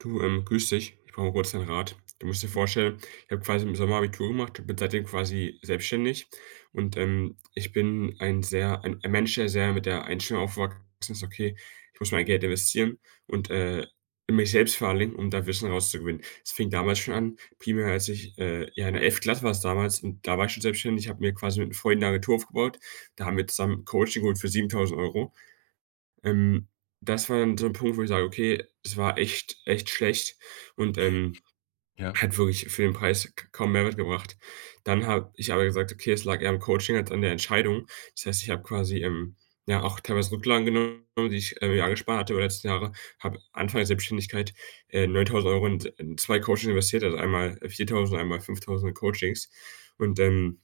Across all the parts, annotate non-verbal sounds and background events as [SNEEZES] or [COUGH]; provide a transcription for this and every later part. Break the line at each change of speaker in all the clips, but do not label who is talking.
Du, ähm, grüß dich. Ich brauche kurz 'nen Rat. Du musst dir vorstellen, ich habe quasi im Sommer Abitur gemacht und bin seitdem quasi selbstständig. Und, ähm, ich bin ein sehr ein ein Mensch, der sehr mit der Einstellung aufgewachsen ist: „Okay, ich muss mein Geld investieren und, äh, mich selbst [UNINTELLIGIBLE] um das Wissen rauszugewinnen.“ Es fing damals schon an, primär als ich, äh ja, in der 11. Klasse war es damals und da war ich schon selbstständig. Ich habe mir quasi mit'm Freund 'ne Agentur aufgebaut. Da haben wir zusammen Coaching geholt für 7.000€. Ähm, das war dann so 'n Punkt, wo ich sage, okay, es war echt, echt schlecht und, ähm,
[SNEEZES] Ja.
hat wirklich für den Preis k kaum Mehrwert gebracht. Dann habe ich aber gesagt: „Okay, es lag eher am Coaching als an der Entscheidung. Das heißt, ich habe quasi, ähm, ja, auch teilweise Rücklagen genommen, die ich, ähm, ja, gespart hatte über den letzten Jahre, habe Anfang der Selbständigkeit, äh, 9.000€ in s äh, 2 Coaching investiert, also einmal 4.000, einmal 5.000er Coachings und, ähm,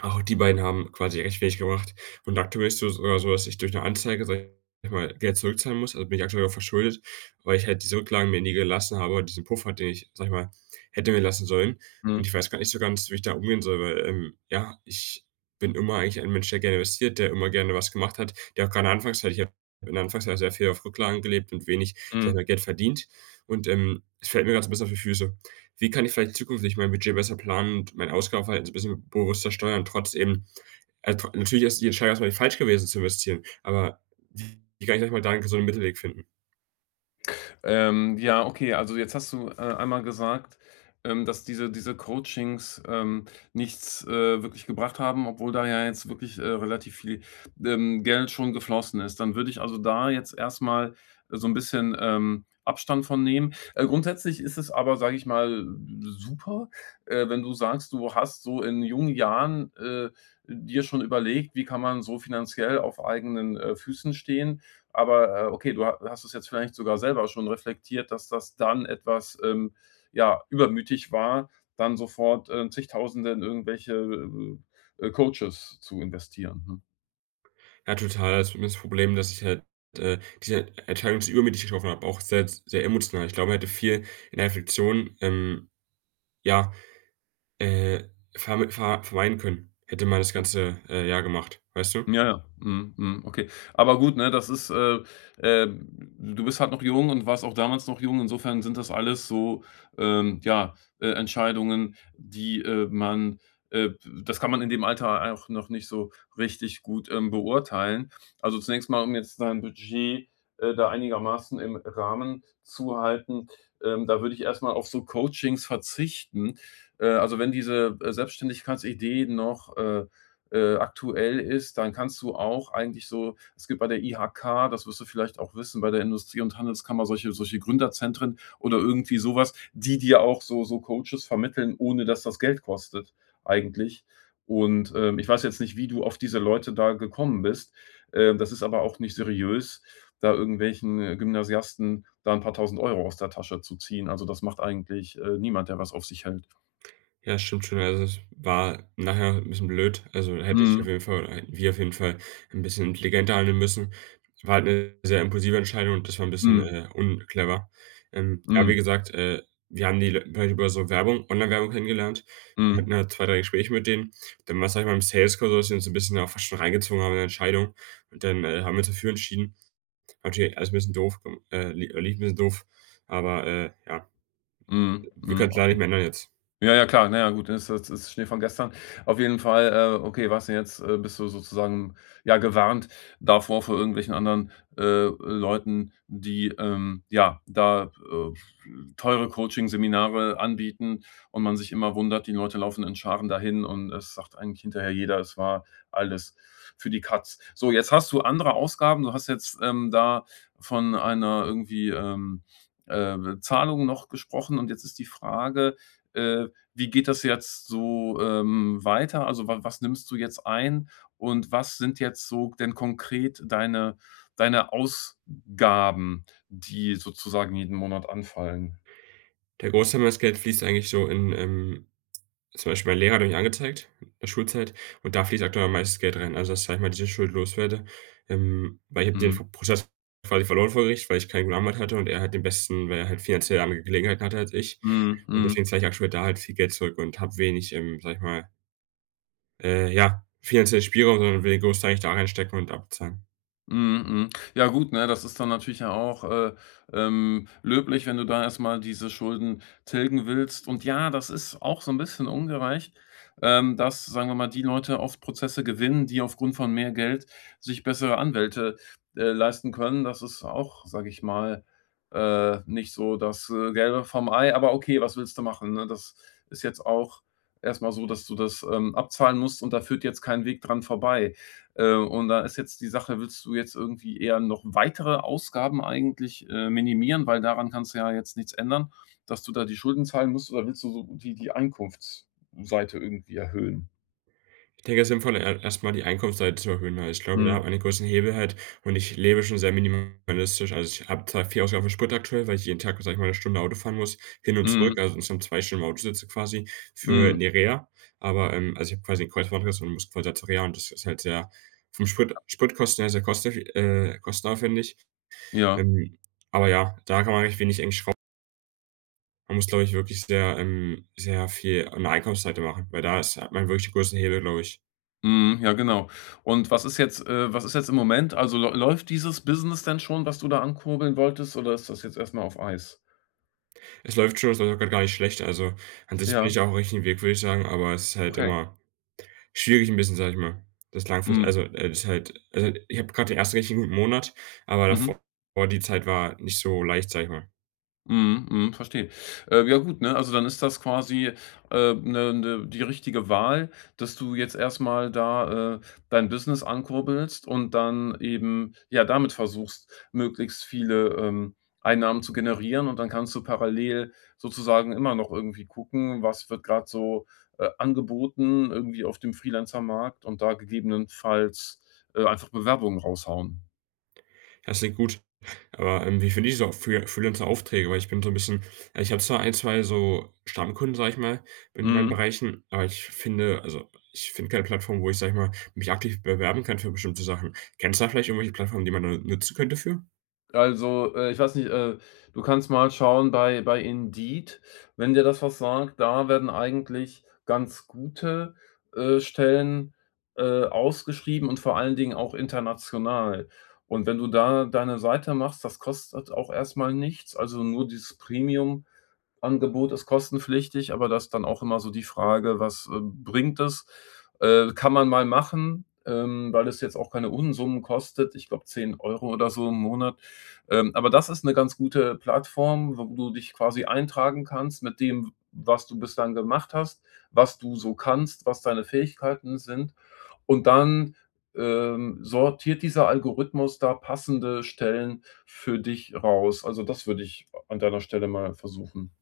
auch die beiden haben quasi recht wenig gebracht. Und aktuell ist so sogar so, dass ich durch 'ne Anzeige, sage ich mal, Geld zurückzahlen muss. Also bin ich aktuell auch verschuldet, weil ich halt diese Rücklagen mir nie gelassen habe, diesen Puffer, den ich, sage ich mal, hätte mir lassen sollen. Und
Mhm.
ich weiß grad nicht so ganz, wie ich damit umgehen soll, weil, ähm, ja, ich bin immer eigentlich ein Mensch, der gerne investiert, der immer gerne was gemacht hat, der auch gerade anfangs ich habe Anfangs sehr viel auf Rücklagen gelebt und wenig, sage ich
Mhm.
mal, Geld verdient. Und, ähm, es fällt mir grad so 'n bisschen auf die Füße. Wie kann ich vielleicht zukünftig mein Budget besser planen und mein Ausgabenverhalten so 'n bisschen bewusster steuern trotz eben, äh, tro natürlich ist die Entscheidung erstmal nicht falsch gewesen, zu investieren, aber wie kann ich da 'n gesunden Mittelweg finden?
Ähm, ja, okay. Also, jetzt hast du, äh, einmal gesagt, ähm, dass diese diese Coachings, ähm, nichts, äh, wirklich gebracht haben, obwohl da ja jetzt wirklich, äh, relativ viel, ähm, Geld schon geflossen ist. Dann würde ich also da jetzt erstmal so 'n bisschen, ähm, Abstand von nehmen. Äh, grundsätzlich ist es aber, sage ich mal, super, äh, wenn du sagst, du hast so in jungen Jahren, äh, dir schon überlegt: Wie kann man so finanziell auf eigenen, äh, Füßen stehen. Aber, äh, okay, du ha hast es jetzt vielleicht sogar selber schon reflektiert, dass das dann etwas, ähm, ja, übermütig war, dann sofort, äh, Zigtausende in irgendwelche, äh, äh, Coaches zu investieren, ne?
Ja, total, also, bei mir ist das Problem, dass ich halt, äh, diese Entscheidung sehr übermütig getroffen habe, auch sehr s sehr emotional. Ich glaube, man hätte viel in der Reflektion, ähm, ja, äh, verm ver vermeiden können, hätte man das
Mhm.
ganze, äh, Jahr gemacht, weißt du?
Ja, ja. Mhm. Mhm. Okay, aber gut, ne, das ist, äh, äh d du bist halt noch jung und warst auch damals noch jung. Insofern sind das alles so, ähm, ja, äh, Entscheidungen, die, äh, man, äh d das kann man in dem Alter auch noch nicht so richtig gut, ähm, beurteilen. Also, zunächst mal, um jetzt dein Budget, äh, da einigermaßen im Rahmen zu halten. Ähm, da würde ich erstmal auf so Coachings verzichten. Äh, also, wenn diese, äh, Selbstständigkeitsidee noch, äh, äh, aktuell ist, dann kannst du auch eigentlich so es gibt bei der IHK, das wirst du vielleicht auch wissen, bei der Industrie und Handelskammer solche solche Gründerzentren oder irgendwie sowas, die dir auch so so Coaches vermitteln, ohne dass das Geld kostet. Eigentlich. Und, ähm, ich weiß jetzt nicht, wie du auf diese Leute da gekommen bist. Äh, das ist aber auch nicht seriös, da irgendwelchen Gymnasiasten da 'n paar 1.000 € aus der Tasche zu ziehen. Also, das macht eigentlich, äh, niemand, der was auf sich hält.
Ja, stimmt schon. Also, es war nachher 'n bisschen blöd. Also, hätte ich auf
Mhm.
jeden Fall hätten wir auf jeden Fall 'n bisschen intelligenter handeln müssen. War halt 'ne sehr impulsive Entscheidung und das war 'n bisschen,
Mhm.
äh, unclever. Ähm, aber,
Mhm.
wie gesagt, äh, wir haben die wir haben die über so Werbung Online-Werbung kennengelernt. Wir
Mhm.
hatten halt 2, 3 Gespräche mit denen. Dann war, sage ich mal im Sales-Call, da haben sie uns 'n bisschen auch fast schon reingezogen haben in der Entscheidung. Und dann, äh, haben wir uns dafür entschieden. Natürlich alles 'n bisschen doof, äh, äh, äh, [UNINTELLIGIBLE] 'n bisschen doof, aber, äh, ja.
Mhm,
Wir
mhm.
können's leider nicht
Okay.
mehr ändern jetzt.
Ja, ja, klar. Na ja, gut, ist das ist Schnee von gestern. Auf jeden Fall, äh, okay, warst du jetzt äh, bist du sozusagen ja gewarnt davor, vor irgendwelchen anderen, äh, Leuten, die, ähm, ja, da, äh, teure Coaching-Seminare anbieten und man sich immer wundert, die Leute laufen in Scharen dahin. Und es sagt eigentlich hinterher jeder, es war alles für die Katz. So, jetzt hast du andere Ausgaben. Du hast jetzt, ähm, da von einer irgendwie, ähm, äh, Zahlung noch gesprochen. Und jetzt ist die Frage, äh, wie geht das jetzt so, ähm, weiter? Also, wa was nimmst du jetzt ein? Und was sind jetzt so denn konkret deine deine Ausgaben, die sozusagen jeden Monat anfallen?
Der Großteil meines Geldes fließt eigentlich so in, ähm zum Beispiel mein Lehrer hatte mich angezeigt, in der Schulzeit. Und da fließt aktuell am meisten Geld rein. Also, dass, sage ich mal, diese Schuld los werde. Ähm, weil ich habe den
Mhm.
Fo Prozess-Fall quasi verloren vor Gericht, weil ich keinen guten Anwalt hatte und er hat den besten, weil er halt finanziell andere Gelegenheiten hatte als ich.
Mhm,
Und
mhm.
deswegen zahle ich aktuell da halt viel Geld zurück und habe wenig, ähm, sage ich mal Äh, ja, finanziellen Spielraum und irgendwie grossteilig da reinstecken und abzahlen.
Mhm, mhm. Ja, gut, ne, das ist dann natürlich auch, äh, ähm, löblich, wenn du da erstmal diese Schulden tilgen willst. Und ja, das ist auch so 'n bisschen ungerecht, ähm, dass, sagen wir mal, die Leute oft Prozesse gewinnen, die aufgrund von mehr Geld sich bessere Anwälte, äh, leisten können. Das ist auch, sage ich mal, äh, nicht so das, äh, Gelbe vom Ei. Aber okay, was willst du machen, ne? Das ist jetzt auch erstmal so, dass du das, ähm, abzahlen musst und da führt jetzt kein Weg dran vorbei. Äh, und da ist jetzt die Sache: Willst du jetzt irgendwie eher noch weitere Ausgaben eigentlich, äh, minimieren? Weil daran kannst du ja jetzt nichts ändern, dass du da die Schulden zahlen musst. Oder willst du so die die Einkunftsseite irgendwie erhöhen?
Ich denke, es ist sinnvoll, e erstmal die Einkunftsseite zu erhöhen, ne? Ich glaube, da wenn
Mhm.
man einen großen Hebel hält und ich lebe schon sehr minimalistisch. Also, ich habe zwar viel Ausgaben für Sprit aktuell, weil ich jeden Tag, sage ich mal, 'ne Stunde Auto fahren muss, hin und
Mhm.
zurück, also, insgesamt 2 Stunden im Auto sitze quasi für
Mhm.
'ne Reha, aber, ähm, also, ich habe quasi ein Kreuzbandriss und muss quasi zur Reha und das ist halt sehr vom Sprit
Ja.
Spritkosten sehr kosteffi äh, kostenaufwendig.
Ja.
Ähm, aber ja, da kann man recht wenig eigentlich schraub Man muss, glaube ich, wirklich sehr, ähm sehr viel an der Einkaufsseite machen, weil da ist hat man wirklich den größten Hebel, glaube ich.
Mhm, ja, genau. Und was ist jetzt, äh was ist jetzt im Moment, also läu läuft dieses Business denn schon, was du da ankurbeln wolltest, oder ist das jetzt erst mal auf Eis?
Es läuft schon, es läuft auch gerade gar nicht schlecht. Also, an sich bin
Ja.
ich auf dem richtigen Weg, würde ich sagen, aber es ist halt
Okay.
immer schwierig 'n bisschen, sage ich mal, das langfristig
Mhm.
also, äh, das ist halt also, ich habe gerade den ersten richtig guten Monat, aber
Mhm.
davor die Zeit war nicht so leicht, sage ich mal.
Mhm, mhm, verstehe. Äh, ja, gut, ne, also, dann ist das quasi, äh, ne ne die richtige Wahl, dass du jetzt erst mal da, äh, dein Business ankurbelst und dann eben, ja, damit versuchst, möglichst viele, ähm, Einnahmen zu generieren. Und dann kannst du parallel sozusagen immer noch irgendwie gucken: Was wird gerade so, äh, angeboten, irgendwie auf dem Freelancer-Markt und da gegebenenfalls, äh, einfach Bewerbungen raushauen.
Ja, das klingt gut. Aber, ähm, wie finde ich so Free äh, Freelancer-Aufträge? Weil ich bin so 'n bisschen, äh ich habe zwar 1, 2 so Stammkunden, sage ich mal, in meinen
Mhm.
Bereichen, aber ich f finde also, ich finde keine Plattform, wo ich sage ich mal, mich aktiv bewerben kann für bestimmte Sachen. Kennst du da vielleicht irgendwelche Plattformen, die man da nutzen könnte für?
Also, äh, ich weiß nicht, äh, du kannst mal schauen bei bei Indeed, wenn dir das was sagt. Da werden eigentlich ganz gute, äh, Stellen, äh, ausgeschrieben und vor allen Dingen auch international. Und wenn du da deine Seite machst, das kostet auch erstmal nichts. Also, nur dieses Premium-Angebot ist kostenpflichtig. Aber das ist dann auch immer so die Frage: Was, äh, bringt das, äh, kann man mal machen, ähm, weil es jetzt auch keine Unsummen kostet. Ich glaube 10 € oder so im Monat. Ähm, aber das ist 'ne ganz gute Plattform, wo du dich quasi eintragen kannst mit dem, w was du bislang gemacht hast, was du so kannst, was deine Fähigkeiten sind. Und dann, ähm, sortiert dieser Algorithmus da passende Stellen für dich raus. Also, das würde ich an deiner Stelle mal versuchen.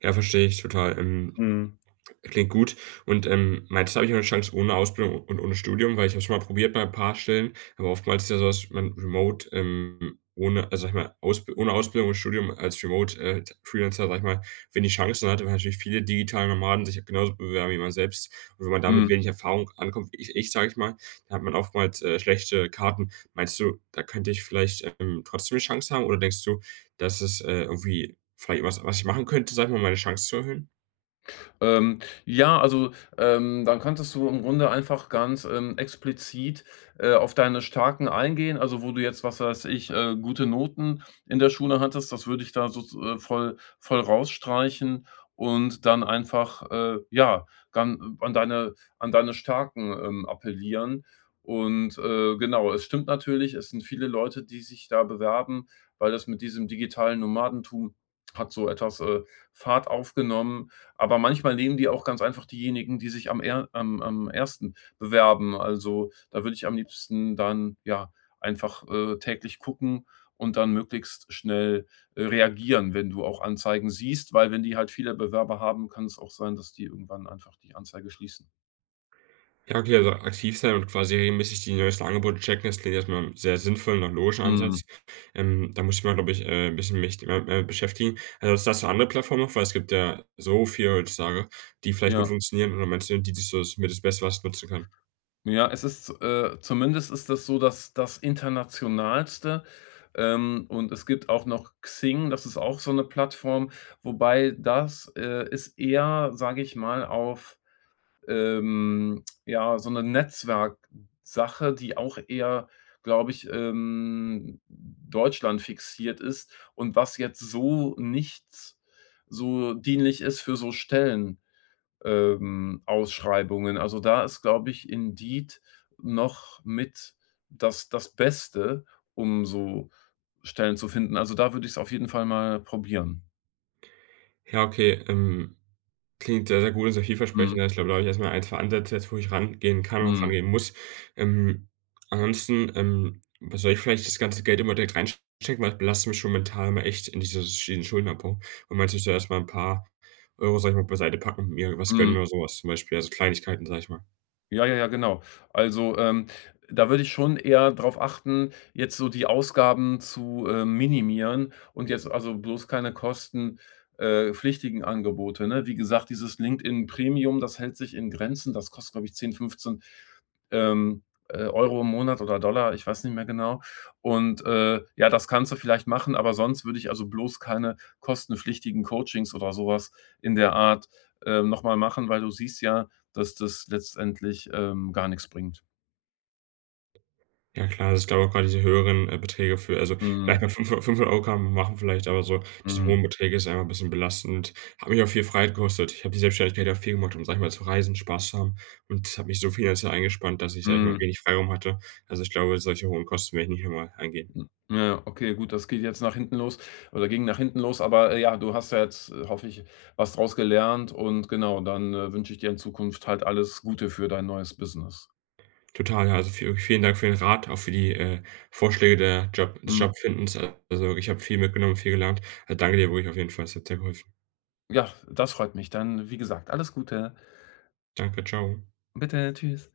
Ja, verstehe ich total. Ähm,
Mhm.
klingt gut. Und, ähm, meinst habe ich 'ne Chance ohne Ausbildung und ohne Studium, weil ich habe es schon mal probiert bei 'n paar Stellen, aber oftmals ist ja so, dass man Remote, ähm, ohne, also sage ich mal, Ausb ohne Ausbildung und Studium als Remote, äh, Freelancer, sage ich mal, wenig Chancen hat, weil natürlich viele digitale Nomaden sich genauso bewerben, wie man selbst. Und wenn man da mit
Mhm.
wenig Erfahrung ankommt, wie i ich sage ich mal, da hat man oftmals, äh, schlechte Karten. Meinst du, da könnte ich vielleicht, ähm, trotzdem 'ne Chance haben, oder denkst du, dass es, äh, irgendwie vielleicht was was ich machen könnte, sage ich mal, um meine Chance zu erhöhen?
Ähm, ja also, ähm, dann könntest du im Grunde einfach ganz, ähm, explizit, äh, auf deine Starken eingehen. Also, wo du jetzt, was weiß ich, äh, gute Noten in der Schule hattest. Das würde ich da sozu äh, voll voll rausstreichen. Und dann einfach, äh, ja, dann an deine an deine Starken, ähm, appellieren. Und, äh, genau. Es stimmt natürlich, es sind viele Leute, die sich da bewerben, weil das mit diesem digitalen Nomadentum hat so etwas, äh, Fahrt aufgenommen. Aber manchmal nehmen die auch ganz einfach diejenigen, die sich am eher am am ersten bewerben. Also, da würde ich am liebsten dann ja einfach, äh, täglich gucken und dann möglichst schnell, äh, reagieren, wenn du auch Anzeigen siehst, weil wenn die halt viele Bewerber haben, kann es auch sein, dass die irgendwann einfach die Anzeige schließen.
Ja, okay, also, aktiv sein und quasi regelmäßig die neuesten Angebote checken, das klingt jetzt erstmal sehr sinnvollen und nach logischen
Mhm.
Ansatz. Ähm, da muss ich mal glaube ich, äh, 'n bisschen mich, äh äh, beschäftigen. Also, hast du andere Plattformen noch, weil es gibt ja so viele heutzutage, die vielleicht gut
Ja.
funktionieren und meinst du die da das mit das Beste was nutzen kann.
Ja, es ist, äh zumindest ist das so, dass das Internationalste, ähm, und es gibt auch noch Xing. Das ist auch so 'ne Plattform. Wobei das, äh, ist eher, sage ich mal auf, ähm, ja, so 'ne Netzwerksache, die auch eher, glaube ich, ähm, deutschlandfixiert ist und was jetzt so nichts so dienlich ist für so Stellen ähm, Ausschreibungen. Also, da ist, glaube ich, Indeed noch mit das das Beste, um so Stellen zu finden. Also, da würde ich es auf jeden Fall mal probieren.
Ja, okay, ähm, klingt sehr, sehr gut und sehr vielversprechend.
Mhm.
Ja, ich glaube, da habe ich erstmal 1 2 Ansätze jetzt, wo ich rangehen kann und auch
Mhm.
rangehen muss. Ähm, ansonsten, ähm, wa soll ich vielleicht das ganze Geld immer direkt rein stecken, weil das belastet mich schon mental immer echt in dieses Sch in diesen Schuldenabbau. Und meinst du, ich soll erstmal 'n paar Euro, sage ich mal, beiseite packen und mir was gönnen
Mhm.
oder sowas zum Beispiel, also, Kleinigkeiten, sage ich mal?
Ja, ja, ja, genau. Also, ähm, da würde ich schon eher darauf achten, jetzt so die Ausgaben zu, äh, minimieren. Und jetzt, also, bloß keine kosten äh, pflichtigen Angebote, ne? Wie gesagt, dieses LinkedIn-Premium, das hält sich in Grenzen. Das kostet, glaube ich 10, 15, ähm, äh, Euro im Monat oder Dollar, ich weiß nicht mehr genau. Und, äh, ja, das kannst du vielleicht machen, aber sonst würde ich, also, bloß keine kostenpflichtigen Coachings oder sowas in der Art, ähm, nochmal machen. Weil du siehst ja, dass das letztendlich, ähm, gar nix bringt.
Ja klar. Das ist glaube auch gerade diese höheren, äh, Beträge für also, vielleicht mal
Mhm.
500 500 € kann man mal machen vielleicht aber so diese
Mhm.
hohen Beträge ist einfach 'n bisschen belastend. Hat mich auch viel Freiheit gekostet. Ich habe die Selbstständigkeit ja auch viel gemacht, um sage ich mal, zu reisen, Spaß zu haben. Und das hat mich so finanziell eingespannt, dass ich, sage ich mal,
Mhm.
wenig Freiraum hatte. Also, ich glaube, solche hohen Kosten werde ich nicht nochmal eingehen.
Hm, ja, okay, gut. Das geht jetzt nach hinten los, oder ging nach hinten los. Aber, äh, ja, du hast ja jetzt, äh, hoffe ich, was draus gelernt. Und, genau, dann, äh, wünsche ich dir in Zukunft halt alles Gute für dein neues Business.
Total, ja, also, viel vielen Dank für den Rat, auch für die, äh, Vorschläge der Job des
Mhm.
Jobfindens. Äh, also, ich habe viel mitgenommen, viel gelernt. Äh, danke dir wirklich auf jeden Fall. Es hat sehr geholfen.
Ja, das freut mich, dann, wie gesagt, alles Gute.
Danke, tschau.
Bitte, tschüss.